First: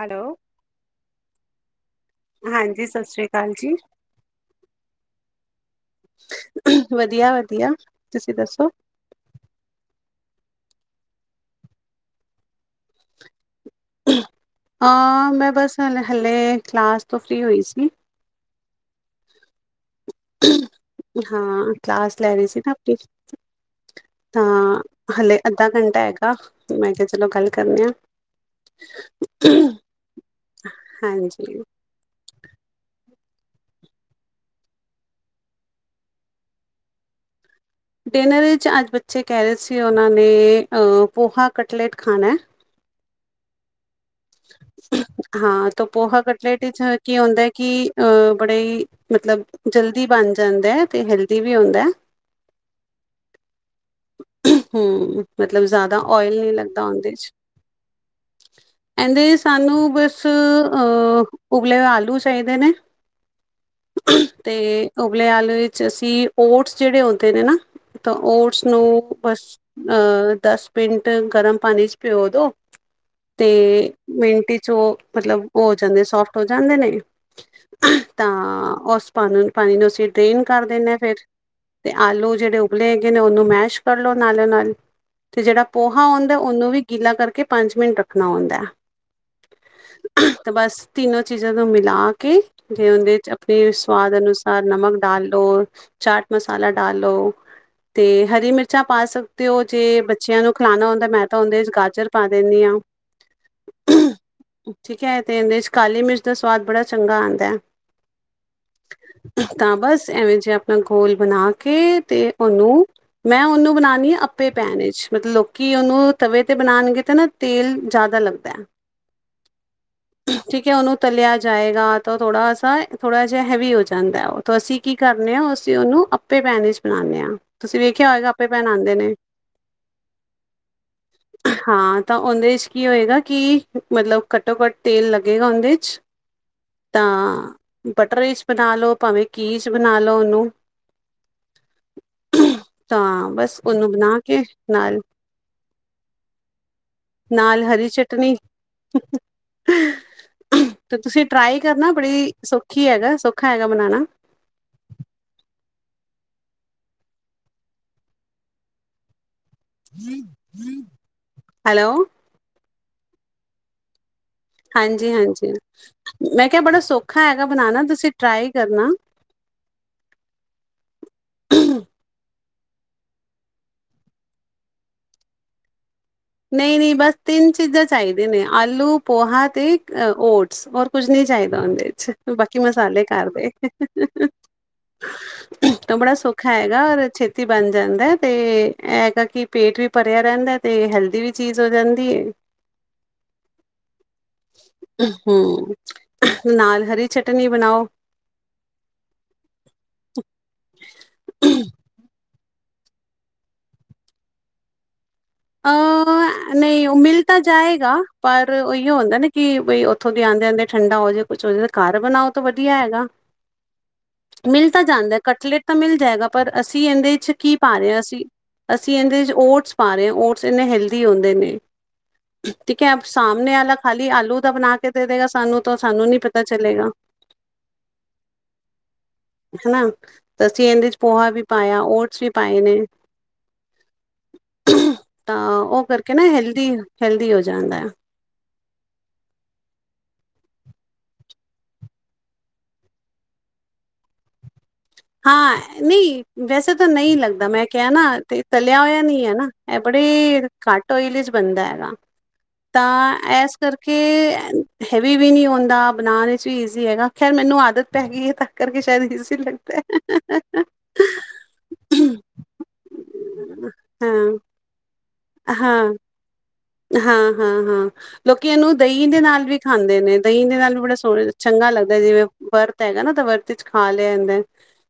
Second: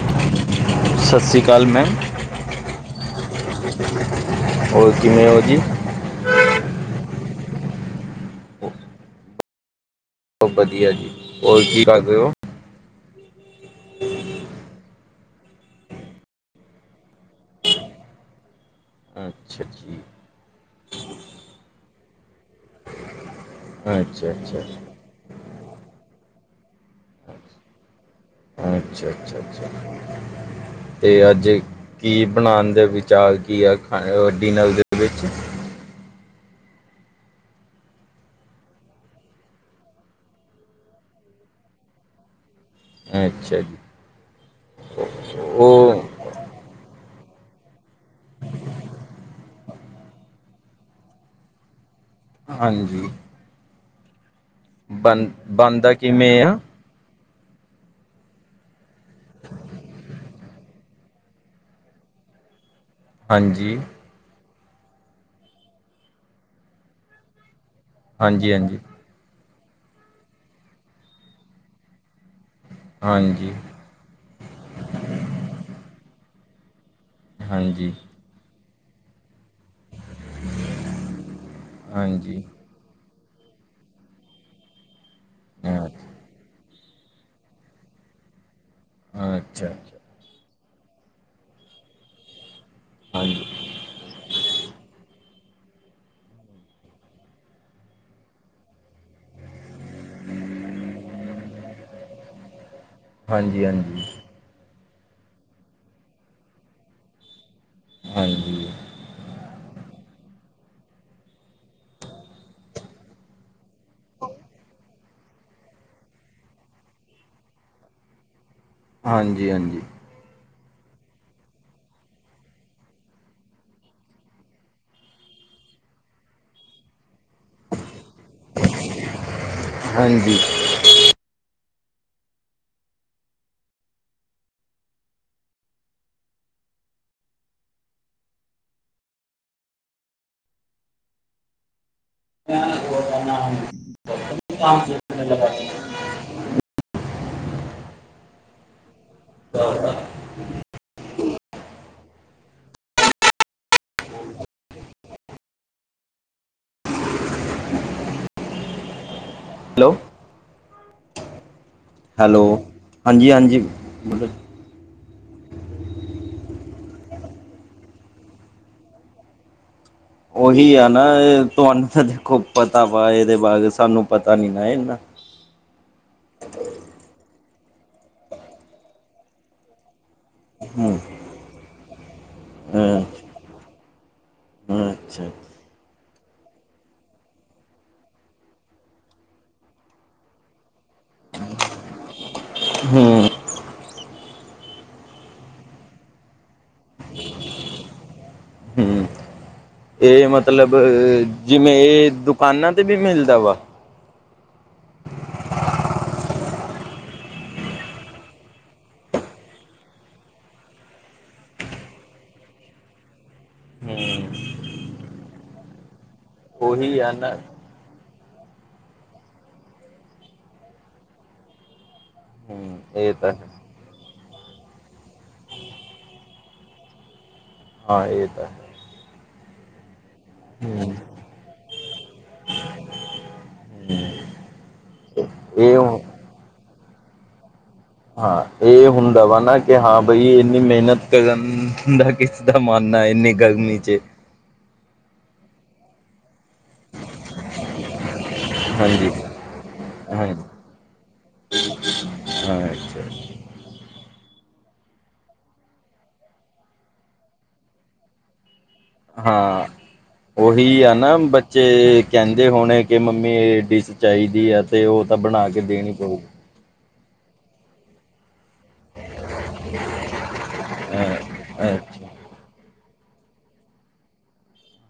Hello, ਸਤਿ ਸ਼੍ਰੀ ਅਕਾਲ ਮੈਮ ਹਾਂਜੀ ਸਤਿ ਸ੍ਰੀ ਅਕਾਲ ਜੀ। ਹੋਰ ਕਿਵੇਂ ਉਹ ਜੀ? ਵਧੀਆ-ਵਧੀਆ ਤੁਸੀਂ ਦੱਸੋ? ਸਬ ਵਧੀਆ ਜੀ, ਹੋਰ ਕੀ ਕਰ ਰੇ ਹੋ? ਮੈਂ ਬਸ ਹ ਹਾਲੇ ਕਲਾਸ ਤੋਂ ਫਰੀ ਹੋਈ ਸੀ। ਅੱਛਾ ਜੀ। ਹਾਂ, ਕਲਾਸ ਲੈ ਰਹੀ ਸੀ ਨਾ ਆਪਣੀ, ਅੱਛਾ ਤਾਂ ਅੱਛਾ ਹਲੇ ਅੱਧਾ ਘੰਟਾ ਹੈਗਾ, ਮੈਂ ਕਿਹਾ ਚਲੋ ਗੱਲ ਕਰਨੀ ਆ। ਅੱਛਾ-ਅੱਛਾ, ਅੱਛਾ ਤੇ ਅੱਜ ਹਾਂਜੀ। ਕੀ ਬਣਾਉਣ ਦੇ ਵਿਚਾਰ ਕੀ ਆ ਖਾਣੇ ਦਾ ਡਿਨਰ ਦੇ? ਵਿਚ, ਡਿਨਰ ਵਿੱਚ ਅੱਜ ਬੱਚੇ ਕਹਿ ਰਹੇ ਸੀ, ਉਹਨਾਂ ਨੇ ਪੋਹਾ ਕਟਲੇਟ ਖਾਣਾ ਏ। ਅੱਛਾ ਜੀ। ਹਾਂ, ਤੇ ਉਹ ਪੋਹਾ ਕਟਲੇਟ ਵਿੱਚ ਕੀ ਹੁੰਦਾ ਕਿ ਬੜਾ ਹੀ ਮਤਲਬ ਜਲਦੀ ਬਣ ਜਾਂਦਾ ਅਤੇ ਹੈਲਦੀ ਵੀ ਹੁੰਦਾ। ਹਾਂਜੀ। ਹੂੰ ਬਣ ਮਤਲਬ ਬਣਦਾ ਜ਼ਿਆਦਾ ਓਇਲ ਕਿਵੇਂ ਨਹੀਂ ਆ ਲੱਗ, ਦਾ ਓਨ ਦੇਜ, ਏਂਦੇ ਚ ਸਾਨੂੰ ਬਸ ਅਹ, ਉਬਲੇ ਹੋਏ ਆਲੂ ਚਾਹੀਦੇ ਨੇ। ਹਾਂਜੀ। ਤੇ ਉਬਲੇ ਆਲੂ ਵਿੱਚ ਅਸੀਂ ਓਟਸ ਜਿਹੜੇ ਹੂੰਦੇ ਨੇ ਨਾ, ਤਾਂ ਹਾਂਜੀ ਓਟਸ ਉਹ ਬਸ ਦਸ ਮਿੰਟ ਗਰਮ ਪਾਣੀ 'ਚ ਪਿਓ ਦੋ ਤੇ ਹਾਂਜੀ ਮਿੰਟ ਚ ਉਹ ਮਤਲਬ, ਉਹ ਹੋ ਜਾਂਦੇ, ਸੋਫਟ ਹੋ ਜਾਂਦੇ ਨੇ। ਹਾਂਜੀ। ਤਾਂ ਉਸ ਪਾ -ਪਾਣੀ ਨੂੰ ਅਸੀਂ ਡਰੇਨ ਕਰ ਦਿੰਦੇ ਹਾਂ ਫੇਰ, ਤੇ ਆਲੂ ਹਾਂਜੀ ਜਿਹੜੇ ਉਬਲੇ ਹੈਗੇ ਨੇ ਉਹਨੂੰ ਮੈਸ਼ ਕਰ ਲਓ ਨਾਲੋਂ- ਨਾਲ ਤੇ ਜਿਹੜਾ ਹਾਂਜੀ ਪੋਹਾ ਆਉਂਦਾ ਉਹਨੂੰ ਵੀ ਗਿੱਲਾ ਕਰਕੇ ਪੰਜ ਮਿੰਟ ਰੱਖਣਾ ਹੁੰਦਾ ਹੈ। ਅੱਛਾ। ਤੇ ਬਸ ਤਿੰਨੋ ਚੀਜ਼ਾਂ ਨੂੰ ਮਿਲਾ ਕੇ ਤੇ ਉਹਦੇ ਚ ਹਾਂਜੀ ਆਪਣੇ ਸਵਾਦ ਅਨੁਸਾਰ ਨਮਕ ਡਾਲ ਦੋ ਚਾਟ ਮਸਾਲਾ ਡਾਲ ਲੋ, ਤੇ ਹਰੀ ਮਿਰਚਾਂ ਪਾ ਸਕ ਤੇ ਉਹ ਜੇ ਬੱਚਿਆਂ ਨੂੰ ਖਲਾਉਣਾ ਹੁੰਦਾ ਮੈਂ ਤਾਂ ਉਹਦੇ ਚ ਗਾਜਰ ਪਾ ਦਿੰਦੀ ਹਾਂ। ਹਾਂਜੀ-ਹਾਂਜੀ। ਠੀਕ ਹੈ ਤੇ ਇਹਦੇ ਚ ਕਾਲੀ ਮਿਰਚ ਦਾ ਸਵਾਦ ਬੜਾ ਚੰਗਾ ਆਉਂਦਾ ਹੈ। ਹਾਂਜੀ ਹਾਂਜੀ। ਇਕ ਤਾਂ ਬਸ ਐਵੇਂ ਜੇਹਾ ਆਪਣਾ ਘੌਲ ਬਣਾ ਕੇ ਤੇ ਉਹਨੂੰ ਮੈਂ ਉਹਨੂੰ ਬਣਾਉਾਨਣੀ ਹਾਂ ਆਪੇ ਪੈਣ ਵਿੱਚ ਮਤਲਬ ਲੋਕੀ ਉਹਨੂੰ ਤਵੇ ਤੇ ਬਣਾਉਣਗੇ ਤੇ ਨਾ ਤੇਲ ਜ਼ਿਆਦਾ ਲੱਗਦਾ ਐ। ਹਾਂਜੀ- ਹਾਂਜੀ। ਠੀਕ ਹੈ ਉਹਨੂੰ ਤਲਿਆ ਜਾਏਗਾ ਤਾਂ ਥੋੜਾ ਸ ਥੋੜਾ ਜਿਹਾ ਹੈਵੀ ਹੋ ਜਾਂਦਾ, ਉਹ ਤਾਂ ਅਸੀਂ ਕੀ ਕਰਨੇ ਹਾਂ, ਅਸੀਂ ਉਹਨੂੰ ਆਪੇ ਪੈਣ ਵਿੱਚ ਬਣਾਉਂਦੇ ਹਾਂ। ਤੁਸੀਂ ਵੇਖਿਆ ਹੋਏਗਾ ਆਪੇ ਪੈਨ ਆਉਂਦੇ ਨੇ। ਹਾਂਜੀ। [unintelligible] ਹਾਂ ਤਾਂ ਉਹਦੇ ਚ ਕੀ ਹੋਏਗਾ ਕਿ ਮਤਲਬ ਘੱਟੋ -ਘੱਟ ਤੇਲ ਲੱਗੇਗਾ, ਉਹਦੇ ਚ। ਤਾਂ ਬਟਰ 'ਚ ਬਨਾ ਲੋਂ ਭਾਵੇਂ ਘੀ 'ਚ ਬਣਾ ਲੋ, ਓਨੂੰ। ਤਾਂ, ਬਸ ਓਨੂੰ ਬਨਾ [unintelligible] ਨਾਲ ਹਰੀ ਚਟਨੀ [unintelligible] ਤੇ ਤੁਸੀਂ ਟਰਾਈ ਕਰਨਾ, ਬੜੀ ਸੌਖੀ ਹੈਗਾ, ਸੌਖਾ ਹੈਗਾ ਬਨਾਨਾ। Hello, hello. ਹੈਲੋ, ਹਾਂਜੀ-ਹਾਂਜੀ, ਬੋਲੋ ਜੀ। ਹਾਂਜੀ-ਹਾਂਜੀ, ਮੈਂ ਕੇਆ ਬੜਾ ਸੌਖਾ ਹੈਗਾ ਬਨਾਨਾ, ਤੁਸੀਂ ਟਰਾਈ ਕਰਨਾ। ਓਹੀ ਆ ਨਾ ਤੁਆਨੂੰ ਤਾਂ ਦੇਖੋ ਪਤਾ ਵਾ ਏਦੇ ਬਾਰੇ, ਸਾਨੂੰ ਪਤਾ ਨੀ ਨਾ ਏਨਾਂ ਨਈ-ਨਈ, ਬਸ ਤਿੰਨ ਚੀਜ਼ਾਂ ਚਾਈਦੀਆਂ ਨੇ, ਆਲੂ, ਪੋਹਾ ਤੇ ਅ ਓਟਸ, ਹੋਰ ਹੂੰ, ਕੁਝ ਨੀ ਚਾਈਦਾ ਓਂਦੇ 'ਚ, ਬਾਕੀ ਅ ਮਸਾਲੇ ਘਰਦੇ ਅੱਛਾ। ਤਾਂ ਬੜਾ ਸੌਖਾ ਹੈਗਾ ਔਰ ਛੇਤੀ ਬਨ ਜਾਂਦਾ ਤੇ ਐ ਹੈਗਾ ਕਿ ਪੇਟ ਵੀ ਭਰਿਆ ਰੈਂਦਾ ਤੇ ਹੈਲਦੀ ਵੀ ਚੀਜ਼ ਹੋ ਜਾਂਦੀ ਏ। ਹੂੰ, ਹੂੰ, ਨਾਲ ਹਰੀ ਚਟਨੀ ਬਨਾਓ। ਹੂੰ। ਏ ਮਤਲਬ ਜਿਵੇਂ ਏ ਦੁਕਾਨਾਂ ਤੇ ਵੀ ਮਿਲਦਾ ਵਾ? ਅ ਨਈ ਓ ਮਿਲ ਤਾਂ ਜਾਏਗਾ ਪਰ ਓਇਓ ਹੁੰਦਾ ਨਾ ਕਿ ਬਈ ਓਥੋਂ ਦੇ ਆਂਦੇ-ਆਂਦੇ ਠੰਡਾ ਹੋ ਜੇ। ਕੁਛ ਹੋਜੇ ਤੇ ਘਰ ਬਨਾਓ ਤਾਂ ਵਦੀਆ ਹੈਗਾ। ਹ। ਹੂੰ। ਮਿਲ ਤਾਂ ਜਾਂਦਾ, ਕਟਲੇਟ ਤਾਂ ਮਿਲ ਜਾਏਗਾ। ਪਰ ਅਸੀਂ ਉਹੀ ਆ ਏਂਦੇ 'ਚ ਨਾ ਕੀ ਪਾ ਰੇ ਆਂ ਅਸੀਂ, ਅਸੀਂ ਏਂਦੇ 'ਚ ਓਟਸ ਪਾ ਰੇ ਆਂ। ਓਟਸ ਏਨੇ ਹੈਲਦੀ ਹੁੰਦੇ ਨੇ, ਹੂੰ ਠੀਕ ਐ ਇਹ ਤਾਂ ਹੈ ਸਾਮਨੇ ਆਲਾ ਖਾਲੀ ਆਲੂ ਦਾ ਬਨਾ ਕੇ ਦੇ ਦੇਗਾ ਸਾਨੂੰ ਤਾਂ, ਸਾਨੂੰ ਨੀ ਪਤਾ ਚਲੇਗਾ। ਹਾਂ ਏ ਤਾਂ ਹੈ। ਹਨਾ ਤੇ ਅਸੀਂ ਏਂਦੇ ਹੂੰ, 'ਚ ਪੋਹਾ ਵੀ ਪਾਇਆ, ਓਟਸ ਵੀ ਪਾਏ ਨੇ। [inaudible] ਤਾਂ ਇਹ ਓ ਹੁਣ ਕਰਕੇ ਨਾ ਹੈਲਦੀ, ਹੈਲਦੀ ਹੋ ਜਾਂਦਾ ਐ। ਹਾਂ ਏ ਹੁੰਦਾ ਵਾ ਨਾ ਕਿ ਹਾਂ ਬਈ ਏਨੀਂ ਮੇਹਨਤ ਕਰਨ ਦਾ ਕਿਸ ਦਾ ਮਨ ਨਾ ਹੋਏ, ਇੰਨੀ ਗਰਮੀ 'ਚ। ਹਾਂ ਨਈ ਵੈਸੇ ਤਾਂ ਨਈ ਲੱਗਦਾ ਮੈਂ ਕੇਆ ਨਾ ਤੇ ਤਲਯਾ ਹੋਇਆ ਹਾਂਜੀ। ਨੀ ਐ ਨਾ ਐ ਹਾਂ ਬੜੀ ਘੱਟ ਓਇਲ 'ਚ ਬਨਦਾ ਹੈਗਾ। ਅੱਛਾ ਤਾਂ ਏਸ ਕਰਕੇ ਹੈਵੀ ਵੀ ਨੀ ਹੁੰਦਾ, ਬਨਾਨ ਇਚ ਵੀ ਈਜ਼ੀ ਹੈਗਾ, ਖੈਰ ਮੈਨੂੰ ਆਦਤ ਪੈ ਗੀ ਹੈ ਤਾਂ ਕਰਕੇ ਸ਼ਾਇਦ ਇਜ਼ੀ ਲੱਗਦੈ। ਓਹੀ ਆ ਨਾ ਬੱਚੇ ਕੈਂਦੇ ਹੋਣੇ ਕਿ ਮੰਮੀ ਐ ਡਿਸ਼ ਹਾਂ ਚਾਈਦੀ ਤੇ ਓ ਤਾਂ ਬਣਾ ਕੇ ਦੇਣੀ ਹਾਂ ਪਊ। ਹਾਂ, ਹਾਂ, ਹਾਂ। ਲੋਕੀ ਏਨੂੰ ਦਈ ਦੇ ਨਾਲ ਵੀ ਖਾਂਦੇ ਨੇ, ਦਹੀਂ ਦੇ ਨਾਲ ਵੀ ਬੜਾ ਅ ਸੋਣਾ ਚੰਗਾ ਲੱਗਦਾ ਐ ਅੱਛਾ ਜਿਵੇਂ ਬਰਤ ਤ ਹੈਗਾ ਨਾ ਤਾਂ ਵਰਤ 'ਚ ਖਾ ਲੈਂਦੈਨ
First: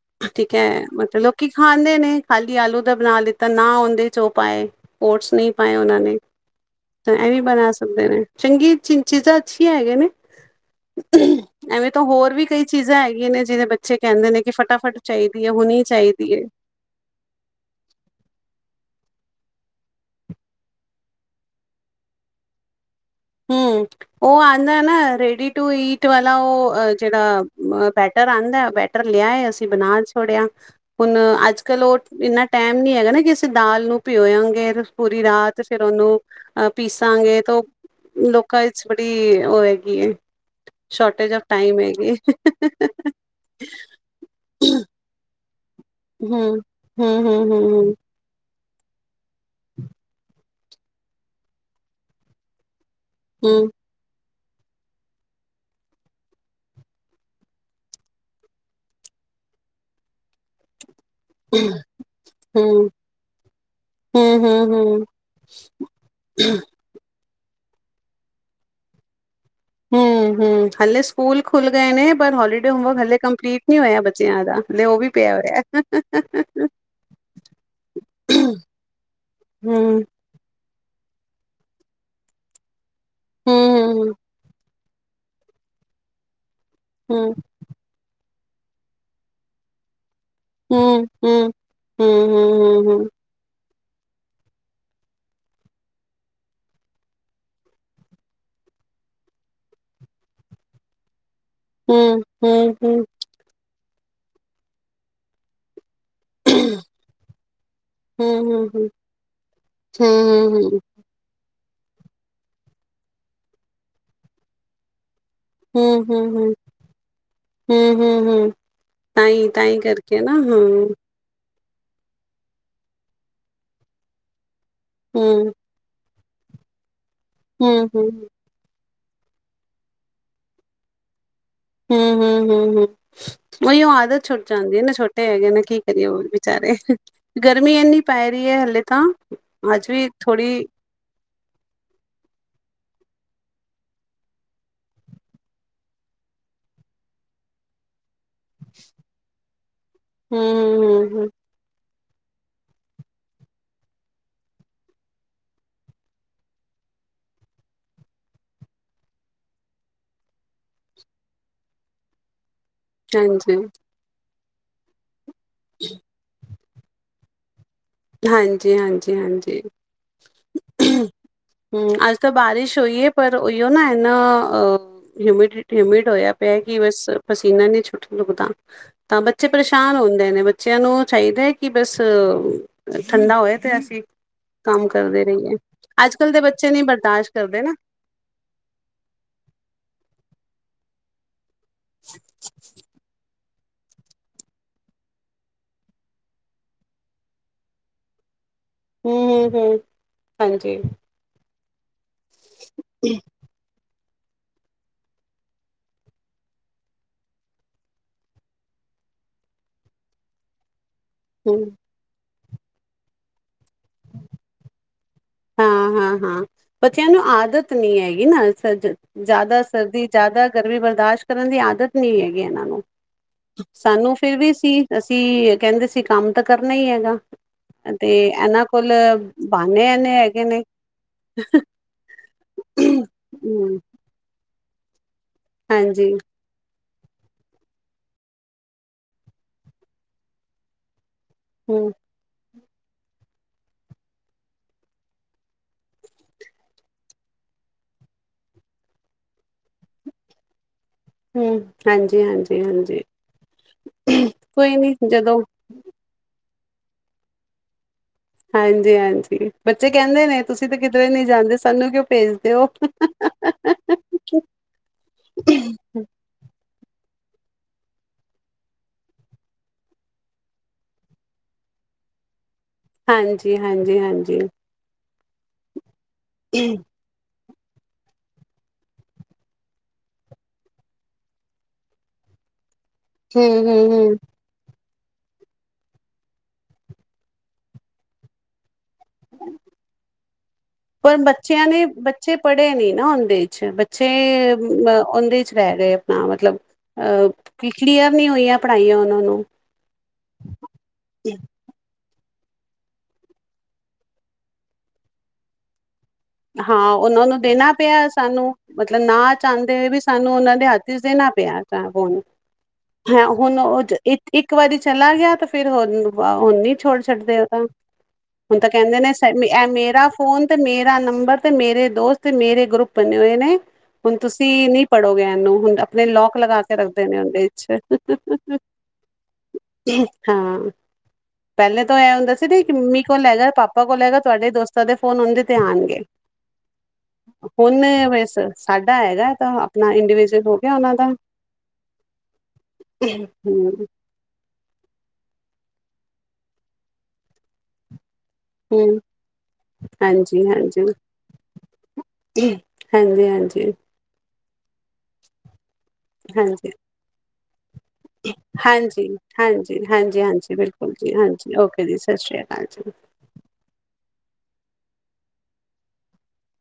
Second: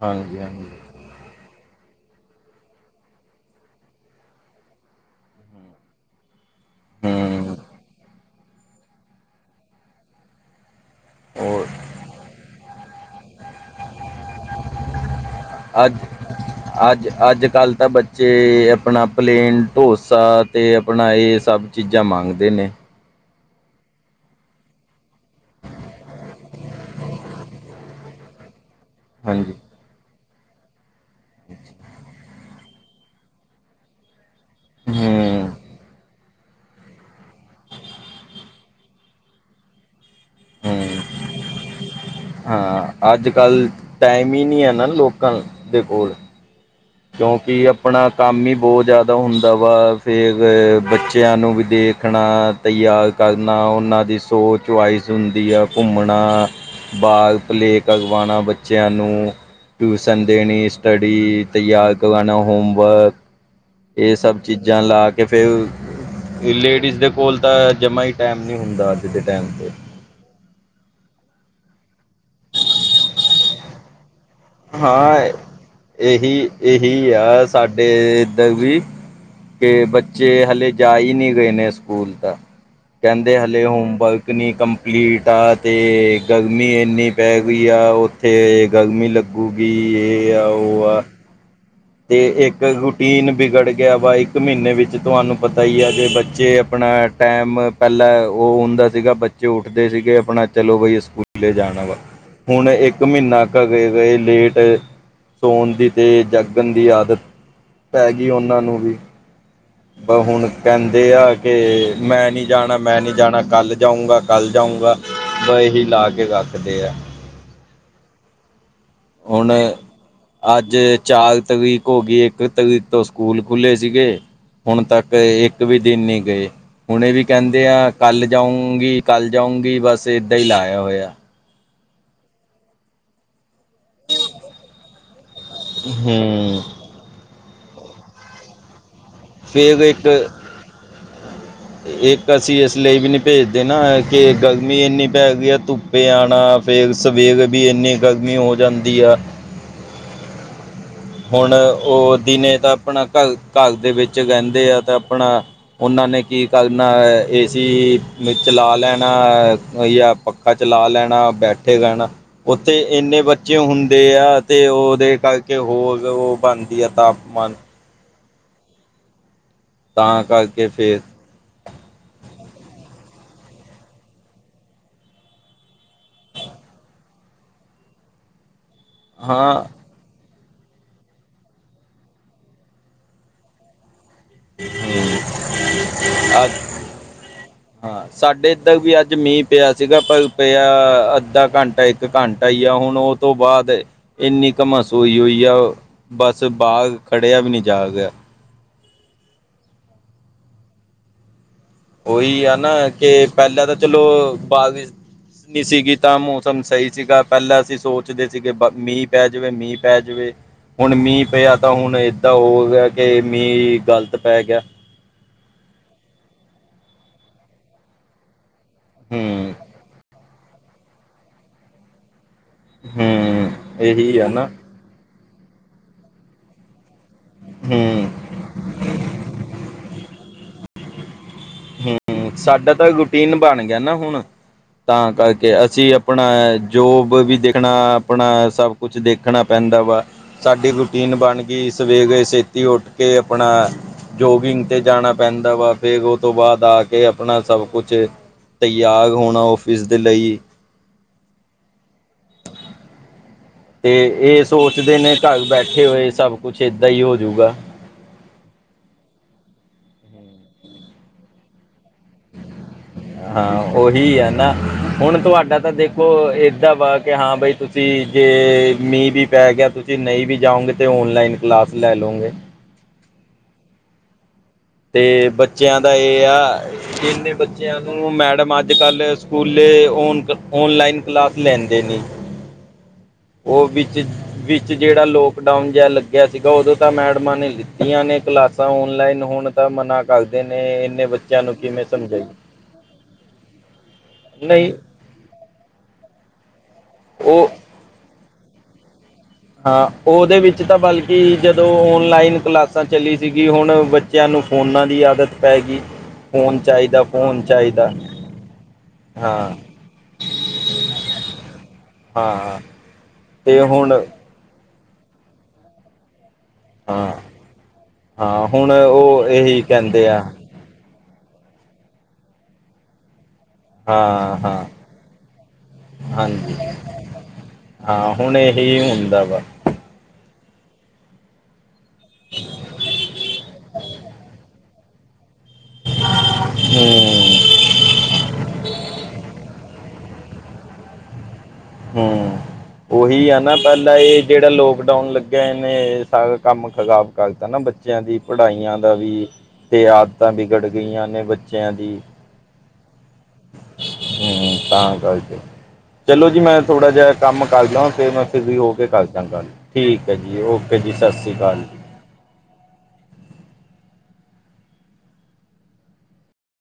ਹਾਂਜੀ ਠੀਕ ਐ ਹਾਂਜੀ ਮਤਲਬ ਕੀ ਖਾਂਦੇ ਨੇ ਖਾਲੀ ਆਲੂ ਦਾ ਬਨਾ ਲੀਤਾ, ਨਾ ਓਂਦੇ 'ਚ ਓ ਪਾਏ ਓਟਸ ਨਈ ਪਾਏ ਓਨਾਂ ਨੇ। ਤਾਂ ਐਵੇ ਵੀਂ ਹਮ ਬਨਾ ਸਕਦੇ ਨੇ, ਚੰਗੀ ਚੀ-ਚੀਜ਼ਾਂ ਅੱਛੀਆਂ ਹੈਗੀਆਂ ਨੇ। ਹੋਰ ਐਵੇਂ ਤੋਂ ਹੋਰ ਵੀ ਕਈ ਚੀਜ਼ਾਂ ਹੈਗੀਆਂ ਨੇ ਜਿਵੇਂ ਬੱਚੇ ਕਹਿੰਦੇ ਨੇ ਕਿ ਫਟਾਫਟ ਚਾਹੀਦੀ ਐ ਹੋਣੀ ਅੱਜ ਚਾਹੀਦੀ ਐ। ਅੱਜ ਅੱਜ-ਕੱਲ੍ਹ ਤਾਂ ਬੱਚੇ ਆਪਣਾ ਪਲੇਨ ਢੋਸਾ ਤੇ ਆਪਣਾ ਇਹ ਸਭ ਚੀਜ਼ਾਂ ਮੰਗਦੇ ਨੇ। ਹੂੰ, ਉਹ ਆਦਾ ਨਾ ਰੇਡੀ ਟੂ ਈਟ ਵਾਲਾ ਉਹ ਜਿਹੜਾ ਬੈਟਰ ਆਦਾ ਬ ਲਿਆ ਹਾਂਜੀ ਅਸੀਂ ਬਣਾ ਛੋੜਿਆ, ਹੁਣ ਅੱਜ ਕੱਲ ਉਹ ਇੰਨਾ ਟਾਈਮ ਨੀ ਹੈਗਾ ਨਾ ਕਿ ਅਸੀਂ ਦਾਲ ਨੂੰ ਭਿਓ ਆਗੇ ਪੂਰੀ ਹਮ ਰਾਤ ਫਿਰ ਉਹਨੂੰ। ਅ ਪੀਸਾਂਗੇ ਤਾਂ ਉਹ ਲੋਕਾਂ ਵਿਚ ਬੜੀ ਉਹ ਹੈਗੀ ਏ। ਹਮ ਸ਼ੋਰਟੇਜ ਆਫ ਟਾਈਮ ਹੈਗੀ। ਹਾਂ ਅੱਜ ਕੱਲ੍ਹ ਟਾਈਮ ਈ ਨੀ ਐ ਨਾ ਲੋਕਾਂ ਦੇ ਕੋਲ। ਹੂੰ, ਕਿਉਂਕਿ ਆਪਣਾ ਕੰਮ ਈ ਬੋਤ ਜ਼ਿਆਦਾ ਹੁੰਦਾ ਵਾ ਫਿਰ ਬੱਚਿਆਂ ਨੂੰ ਵੀ ਦੇਖਣਾ ਤ ਆ ਕਰਨਾ ਹਮ ਉਹਨਾਂ ਦੀ ਸੋਚ ਚੁਆਇਸ ਹੁੰਦੀ ਆ ਘੁੰਮਣਾ ਬਾਗ ਪਲੇੇਕ ਕਰਵਾਣਾ ਬੱਚਿਆਂ ਨੂੰ। ਟਿਊਸ਼ਨ ਦੇਣੀ ਸਟੱਡੀ ਤਿਆਰ ਕਰਵਾਣਾ ਹਮ ਹੋਮਵਰਕ ਇਹ ਸਭ ਹਮ ਹਮ ਹਮ ਚੀਜ਼ਾਂ ਲਾ ਕੇ ਫੇਰ, ਹਮ ਲੇਡੀਜ਼ ਦੇ ਕੋਲ ਤਾਂ ਜਮਾ ਈ ਟੈਮ ਨੀ ਹੁੰਦਾ ਅੱਜ ਦੇ ਟੈਮ ਤੇ ਹੂੰ-ਹੂੰ, ਹਲੇ ਸਕੂਲ ਖੁੱਲ ਗਏ ਨੇ ਪਰ ਹੋਲੀਡੇ ਹੋਮਵਰਕ ਹਲੇ ਕੰਪਲੀਟ ਨੀ ਹੋਇਆ ਬੱਚਿਆਂ ਦਾ। ਹਲੇ ਉਹ ਵੀ ਹਾਂ, ਪਿਆ ਹੋਇਆ। ਇਹੀ ਇਹੀ ਆ ਸਾਡੇ ਏਧਰ ਵੀ। ਕੇ ਬੱਚ ਹੂੰ, ਬੱਚੇ ਹਲੇ ਜਾ ਈ ਨੀ ਰਹੇ ਨੇ ਸਕੂਲ ਤਾਂ, ਕਹਿੰਦੇ ਹਲੇ ਹੂੰ, ਹੂੰ, ਹੋਮਵਰਕ ਨੀ ਕੰਮ ਕੰਪਲੀਟ ਆ ਤੇ ਗਰਮੀ ਇੰਨੀ ਪੈ ਹੂੰ, ਹੂੰ। ਗਈ ਆ ਉੱਥੇ ਗਰਮੀ ਲੱਗ ਲੱਗੂਗੀ ਇਹ ਆ ਓਹ ਆ। ਹੂੰ, ਹੂੰ। ਤੇ ਹੂੰ, ਇੱਕ ਹੂੰ, ਰੂਟੀਨ ਵਿਗੜ ਗਿਆ ਵਾ ਇੱਕ ਮਹੀਨੇ ਵਿੱਚ ਤੁਹਾਨੂੰ ਪਤਾ ਈ ਆ ਜੇ ਬੱਚੇ ਆਪਣਾ ਟੈਮ ਪਹਿਲਾਂ ਉਹ ਹੁੰਦਾ ਸੀਗਾ ਬੱਚੇ ਉੱਠਦੇ ਸੀਗੇ ਆਪਣਾ ਚਲੋ ਬਾਈ ਸਕੂ ਸਕੂਲੇ ਜਾਣਾ ਵਾ, ਹੂੰ, ਹੂੰ। ਹੂੰ, ਹੁਣ ਹੂੰ, ਇੱਕ ਹੂੰ, ਮਹੀਨਾ [unintelligible] ਗਏ ਲੇਟ ਸੋਣ ਦੀ ਤੇ ਜਾਗ ਗੰਦੀ ਆਦਤ, ਪੈਗੀ ਹੂੰ, ਉਹਨਾਂ ਹੂੰ, ਨੂੰ ਵੀ ਬਸ ਹੁਣ ਕਹਿੰ ਤੇ ਅ ਕੇ ਮੈਂ ਨੀ ਜਾਣਾ ਮੈਂ ਨੀ ਜਾਣਾ ਕੱਲ੍ਹ ਜਾਊਂਗਾ ਕੱਲ੍ਹ ਜਾਊਂਗਾ। ਬ ਇਹੀ ਹੂੰ ਲਾ ਕੇ ਹੂੰ ਹੂੰ, ਰੱਖਦੇ ਆ ਹੂੰ ਹੂੰ ਹੂੰ ਹੂੰ। ਤਾਂਈ, ਹੁਣ ਤਾਂਈ ਕਰਕੇ ਨਾ ਅੱਜ ਚਾਰ ਤਰੀਕ ਹੋਗੀ ਇੱਕ ਤਰੀਕ ਤੋਂ ਸਕੂਲ ਖੁੱਲ੍ਹੇ ਸੀਗੇ। ਹੁਣ ਤੱਕ ਹੂੰ, ਇੱਕ ਵੀ ਦਿਨ ਨੀ ਗਏ, ਹੁਣ ਇਹ ਵੀ ਕਹਿੰਦੇ ਹੂੰ, ਆ ਹੂੰ। ਕੱਲ ਜਾਊਗੀ ਕੱਲ ਜਾਊਗੀ ਬਸ ਏਦਾਂ ਈ ਲਾਇਆ ਹੋਇਆ। ਹੂੰ ਹੂੰ ਹੂੰ ਹੂੰ। ਉਹੀ ਉਹ ਆਦਤ ਛੁੱਟ ਜਾਂਦੀ ਏ ਨਾ ਛੋਟੇ ਹੈਗੇ ਨੇ ਕੀ ਕਰੀਏ ਹੋਰ ਹੂੰ ਵਿਚਾਰੇ। ਗਰਮੀ ਐਨੀ ਪਏ ਰਹੀ ਐ ਹਲੇ ਤਾਂ ਫੇਰ ਅੱਜ ਇੱਕ ਵੀ ਥੋੜ੍ਹੀ ਇੱਕ ਅਸੀਂ ਇਸ ਲਈ ਵੀ ਨੀ ਭੇਜਦੇ ਨਾ ਕਿ ਗਰਮੀ ਏਨੀ ਪੈ ਗਈ ਐ ਧੁੱਪ ਪੇ ਆਣਾ ਫੇਰ ਸਵੇਰ ਵੀ ਇੰਨੀ ਗਰਮੀ ਹੋ ਜਾਂਦੀ ਆ। ਹੂੰ ਹੂੰ ਹੂੰ ਹੂੰ। ਹੁਣ ਓ ਦਿਨੇ ਤਾਂ ਅਪਣਾ ਕੱਲ-ਕੱਲ ਦੇ ਵਿੱਚ ਰੈਦੇ ਆ, ਤਾ ਆਪਣਾ ਓਨਾ ਨੇ ਕੀ ਕਰਨਾ ਐ ਏਸੀ [unintelligible] ਚਲਾ ਲੈਣਾ, ਯਾ ਪ ਖਾ, ਚਲਾ ਲੈਣਾ ਬੈਠੇ ਰੈਣਾ ਓਥੇ ਏਨੇ ਬੱਚੇ ਹਾਂਜੀ ਹੁੰਦੇ ਆ, ਤੇ ਓਦੇ ਕਾਰਕੇ ਹੋਰ ਓ ਬਣਦੀ ਆ ਤਾਪਮਾਨ ਹਾਂਜੀ, ਹਾਂਜੀ, ਹਾਂਜੀ। ਤਾਂ ਕਾਰਕੇ ਫੇਰ ਹੂੰ, ਅੱਜ ਤਾ ਬਾਰਿਸ਼ ਹੋਈ ਏ, ਪਰ ਓਈ ਓ ਨਾ, ਐਨਾ ਅ ਹਿਊਮਿਡੀਟੀ, ਹਿਊਮਿਡ ਹੋਇਆ ਪੇਆ, ਕਿ ਬਸ ਪਸੀਨਾ ਨੀ ਛੁੱਟ ਰੁਕਦਾ। ਤਾਂ ਬੱਚੇ ਹਾਂ ਪਰੇਸ਼ਾਨ ਹੁੰਦੇ ਨੇ, ਬੱਚੇਆਂ ਨੂੰ ਚਾਈਦਾ ਕਿ ਬਸ ਅ ਠੰਡਾ ਹੋਏ ਤੇ ਅਸੀਂ ਕੰਮ ਹੂੰ ਕਰਦੇ ਰਈ ਏ, ਅੱਜ-ਕੱਲ ਦੇ ਅੱਜ ਬੱਚੇ ਨੀ ਬਰਦਾਸ਼ ਕਰਦੇ ਨਾ। ਹਾਂ ਸਾਡੇ ਏਧਰ ਵੀ ਅੱਜ ਮੀ ਪੇਆ ਸੀਗਾ ਪਰ ਪੇਆ, ਅੱਧਾ ਘੰ ਏਕ ਘੰਟਾ ਈ ਆ ਹੁਣ ਓ ਤੋਂ ਬਾਅਦ ਏਨੀਕ ਕਮਸ ਹੁਈ ਹੋਈ ਆ, ਬੱਸ ਬਾਰ ਖੜੇਆ ਵੀ ਨੀ ਜਾ ਰੇਆ। ਹੂੰ-ਹੂੰ, ਹਾਂਜੀ। ਓਈ ਆ ਨਾ, ਕੇ ਪੈਲਾ ਤਾਂ ਚਲੋ ਬਾਦ ਵਿੱਚ ਨੀ ਸੀ ਗੀਤਾ ਮੌਸਮ ਸਈ ਸੀਗਾ ਪੈਲਾ ਅਸੀ ਸੋਚਦੇ ਸੀਗੇ ਬ ਮੀ ਪੈ ਜਵੇ, ਮੀ ਪੈ ਜਵੇ ਹੁਣ ਮੀ ਪੇਆ ਤਾਂ ਹੁਣ ਏਦਾ ਹੋ ਗੇਆ ਕੇ ਮੀ ਗਲਤ ਪੈ ਗੇਆ ਹਾਂ, ਹਾਂ, ਹਾਂ, ਬੱਚੇਆਂ ਨੂੰ ਆਦਤ ਨੀ ਹੈਗੀ ਨਾ ਅਸਲ ਚ ਹੂੰ ਜਾਦਾ ਸਰਦੀ ਜਾਦਾ ਗਰਮੀ ਬਰਦਾਸ਼ ਕਰਨ ਦੀ ਆਦਤ ਨੀ ਹੈਗੀ ੲੈਨਾਂ ਨੂੰ, ਹੂੰ ਸਾਨੂੰ ਇਹੀ ਆ ਫਿਰ ਨਾ ਵੀ ਸੀ ਅਸੀਂ ਕੈੰਦੇ ਸੀ ਕੰਮ ਤਾਂ ਕਰਨਾ ਈ ਹੈਗਾ ਹੂੰ ਤੇ ੲੈਨਾ ਕੋਲ ਬਾਣੇ ਐਨੇ ਹੈਗੇ ਨੇ। ਸਾਡਾ ਤਾਂ ਰੂਟੀਨ ਬੱਣ ਗੇਆ ਹਮ ਨਾ ਹੁਣ, ਤਾਂ ਕਾਰਕੇ ਅਸੀ ਹਾਂਜੀ ਅਪਣਾ ਜੋਬ ਵੀ ਦੇਖਣਾ, ਅਪਣਾ ਸਭ ਕੁਛ ਦੇਖਣਾ ਪੈਂਦਾ ਵਾ਼, ਸਾਡੀ ਰੂਟੀਨ ਬੱਣ ਗੀ ਹਮ ਸਵੇਰੇ ਸੇ ਤੀ ਓਠ ਕੇ ਆਪਣਾ ਜੋਗਿੰਗ ਤੇ ਜਾਣਾ ਪੈਂਦਾ ਵਾ, ਫੇਰ ਓ ਤੋਂ ਬਾਅਦ ਆ ਕੇ ਆਪਣਾ ਸੱਭ ਕੁਛ ਤਿਆਰ ਹੋਣਾ ਔਫਿਸ ਦੇ ਲਈ ਹਮ, ਹਾਂਜੀ, ਹਾਂਜੀ, ਹਾਂਜੀ, ਕੋਈ ਨੀ ਜਦੋ ਠੇ ਹੋਏ ਸੱਭ ਕੁਛ ਏਦਾਂ ਈ ਹੋਜੂਗਾ ਹਾਂਜੀ-ਹਾਂਜੀ ਬੱਚੇ ਕੈੰਦੇ ਨੇ ਤੁਸੀਂ ਤੇ ਕਿਧਰੇ ਨੀ ਜਾਂਦੇ ਸਾਨੂੰ ਕਿਓ ਹਾਂ, ਓਹੀ ਆ ਨਾ, ਹੁਣ ਤੁਆਡਾ ਤਾਂ ਦੇ ਖੋ, ਏਦਾ ਵਾ ਕਿ ਹਾਂ ਬਈ ਤੁਸੀਂ ਜੇ, ਮੀ ਵੀ ਪੈ ਗੇਆ, ਤੁਸੀਂ ਨਈ ਵੀ ਜਾਓਗੇ, ਤੇ ਔਨਲਾਈਨ ਕਲਾਸ ਲੈ ਲੋਗੇ ਹਾਂਜੀ, ਹਾਂਜੀ, ਹਾਂਜੀ। ਤੇ ਬੱਚੇਆਂ ਦਾ ਏਆ, ਹੂੰ ਜਿੰਨੇ ਬ ਚੇਆਂ ਨੂੰ ਮੈਡਮ ਅੱਜ-ਕੱਲ ਸਕੂਲੇ ਔਨ ਔਨਲਾਈਨ ਕਲਾਸ ਲੈਂਦੇ ਨੇ ਓ ਹੂੰ ਵਿੱਚ, ਹੂੰ ਵਿ ਚ ਜੇੜਾ ਲੋਕਡਾਊਨ ਜੇਆ ਲੱਗੇਆ ਸੀਗਾ, ਓਦੋ ਤਾਂ ਮੈਡਮਾਂ ਨੇ ਲਿੱਤੀਆ ਨੇ ਕਲਾਸਾਂ ਔਨਲੈਨ ਹੋਣ ਤਾਂ ਮਨਾ ਕਰਦੇ ਨੇ, ਏਂਨੇ ਪਰ ਬੱਚੇਆਂ ਨੂੰ ਬੱਚਿਆਂ ਕਿਵੇਂ ਸਮਝਾਏ ਅਛਾ ਬੱਚੇ, ਮ ਓਦੇ ਚ ਰੈਰੇ ਅਪਣਾ ਮਤਲਬ, ਅ ਉਹ ਕਿ, ਕਿਲੀਅਰ ਨੀ ਹੋਈਆਂ ਪੜਾਈ ਓਨਾ ਨੂੰ ਹਾਂ, ਓਦੇ ਵਿੱਚ ਤਾਂ ਬਲਕਿ ਜ ਦੋਂ ਓਨਲਾਈਨ ਕਲਾਸਾਂ ਚੱਲੀ ਸੀਗੀ, ਹੋਣ ਬੱਚੇਆ ਨੂੰ ਫੋਨਾਂ ਦੀ ਆਦਤ ਪੈ ਗੀ। ਹਾਂ, ਉਨਾਂ ਨੂੰ ਦੇਣਾ ਪਯਾ ਸਾਨੂੰ, ਮਤਲਬ ਨਾ ਹਾਂ ਚਾੰਦੇ ਹੋੲ ਵੀ ਸਾਨੂੰ ਉਨਾਂ ਦੇ ਹੱਥ ਚ ਦੇਣਾ ਪਯੈ ਫੋਨ, ਹਾਂ ਹੈ ਹੁਣ ਉਹ ਚ ੲਕ ਇੱਕ ਵਾਰੀ ਚਲਾ ਗਯਾ, ਤੇ ਫੇਰ ਹੁਣ ਨੀ ਛੋੜ ਹਾਂ ਸਕਦੇ ਐ ਤਾਂ, ਹਾਂ ਹੁਣ ਤਾਂ ਕਹਿੰਦੇ ਨੇ ਉਹ ਇਹੀ ਏ ਕਹਿੰਦੇ ਮੇਰਾ ਆ ਫੋਨ ਤੇ ਮੇਰਾ ਨੰਬਰ, ਤੇ ਮੇਰੇ ਦੋਸਤ, ਮੇਰੇ ਗਰੁੱਪ, ਬਣੇ ਹੋਏ ਨੇ। ਹੁਣ ਹਾਂ ਹਾਂ ਤੁਸੀ ਨੀ ਪੜੋਗੇ ਏਨੂੰ, ਹੁਣ ਅਪਣੇ ਲੋਕ ਹਾਂਜੀ ਲਗਾ ਕੇ ਰੱਖਦੇ ਨੇ ਉਂਦੇ ਚ। ਹਾਂ, ਹੁਣ ਏਹੀ ਹੁੰਦਾ ਵਾ। ਹਾਂ। ਪਹਿਲੇ ਤੋਂ ਏਹ ਹੁੰਦਾ ਸੀ, ਇਕ ਮੰਮੀ ਕੋਲ ਹੈਗਾ, ਪਾਪਾ ਕੋਲ ਹੈਗਾ, ਤਵਾਡੇ ਦੋਸਤਾਂ ਦੇ ਫੋਨ ਉੱਥੇ ਚ ਤੇ ਆਣਗੇ। ਹੂੰ ਹੁਣ ਬਸ ਸਾਡਾ ਹੈਗਾ, ਤਾਂ ਆਪਣਾ ਇੰਡਵਿਜਅਲ ਹੋ ਗਯਾ ਉਨਾਂ ਦਾ। ਹਮ, ਹੂੰ ਉਹੀ ਐ ਨਾ ਪਹਿਲ ਏਹ ਜੇੜਾ ਲੋਕਡਾਊਨ ਲੱਗਿਆ ਇਨੇ, ਸਾਰਾ ਕੰਮ ਖਰਾਬ ਕਰਤਾ ਨਾ ਬੱਚੇ ਬੱਚਿਆਂ ਦੀ ਪੜਾਈਆਂ ਦਾ ਹੂੰ ਵੀ, ਤੇ ਆਦਤਾਂ ਹਾਂਜੀ ਵਿਗੜ ਹਾਂਜੀ ਗਈਆਂ ਨੇ ਬੱਚਿਆਂ ਦੀ। ਹਾਂਜੀ- ਹਾਂਜੀ। ਹਮ, ਤਾਂ ਗੱਲਤ ਏ, ਚਲੋ ਜੀ, ਮੈਂ ਹਾਂਜੀ ਥੋੜਾ ਜਿਹਾ ਕੰਮ ਕਰ ਲਾ, ਫੇਰ ਮੈਂ ਫ੍ਰੀ ਹੋ ਕੇ ਕਰ ਹਾਂਜੀ ਦਾ ਗੱਲ, ਹਾਂਜੀ ਠੀਕ ਹੈ ਹਾਂਜੀ ਜੀ, ਹਾਂਜੀ ਓਕੇ ਜੀ, ਸਸ ਰੀ ਕਾਲ ਜੀ। ਅੱਛਾ ਜੀ।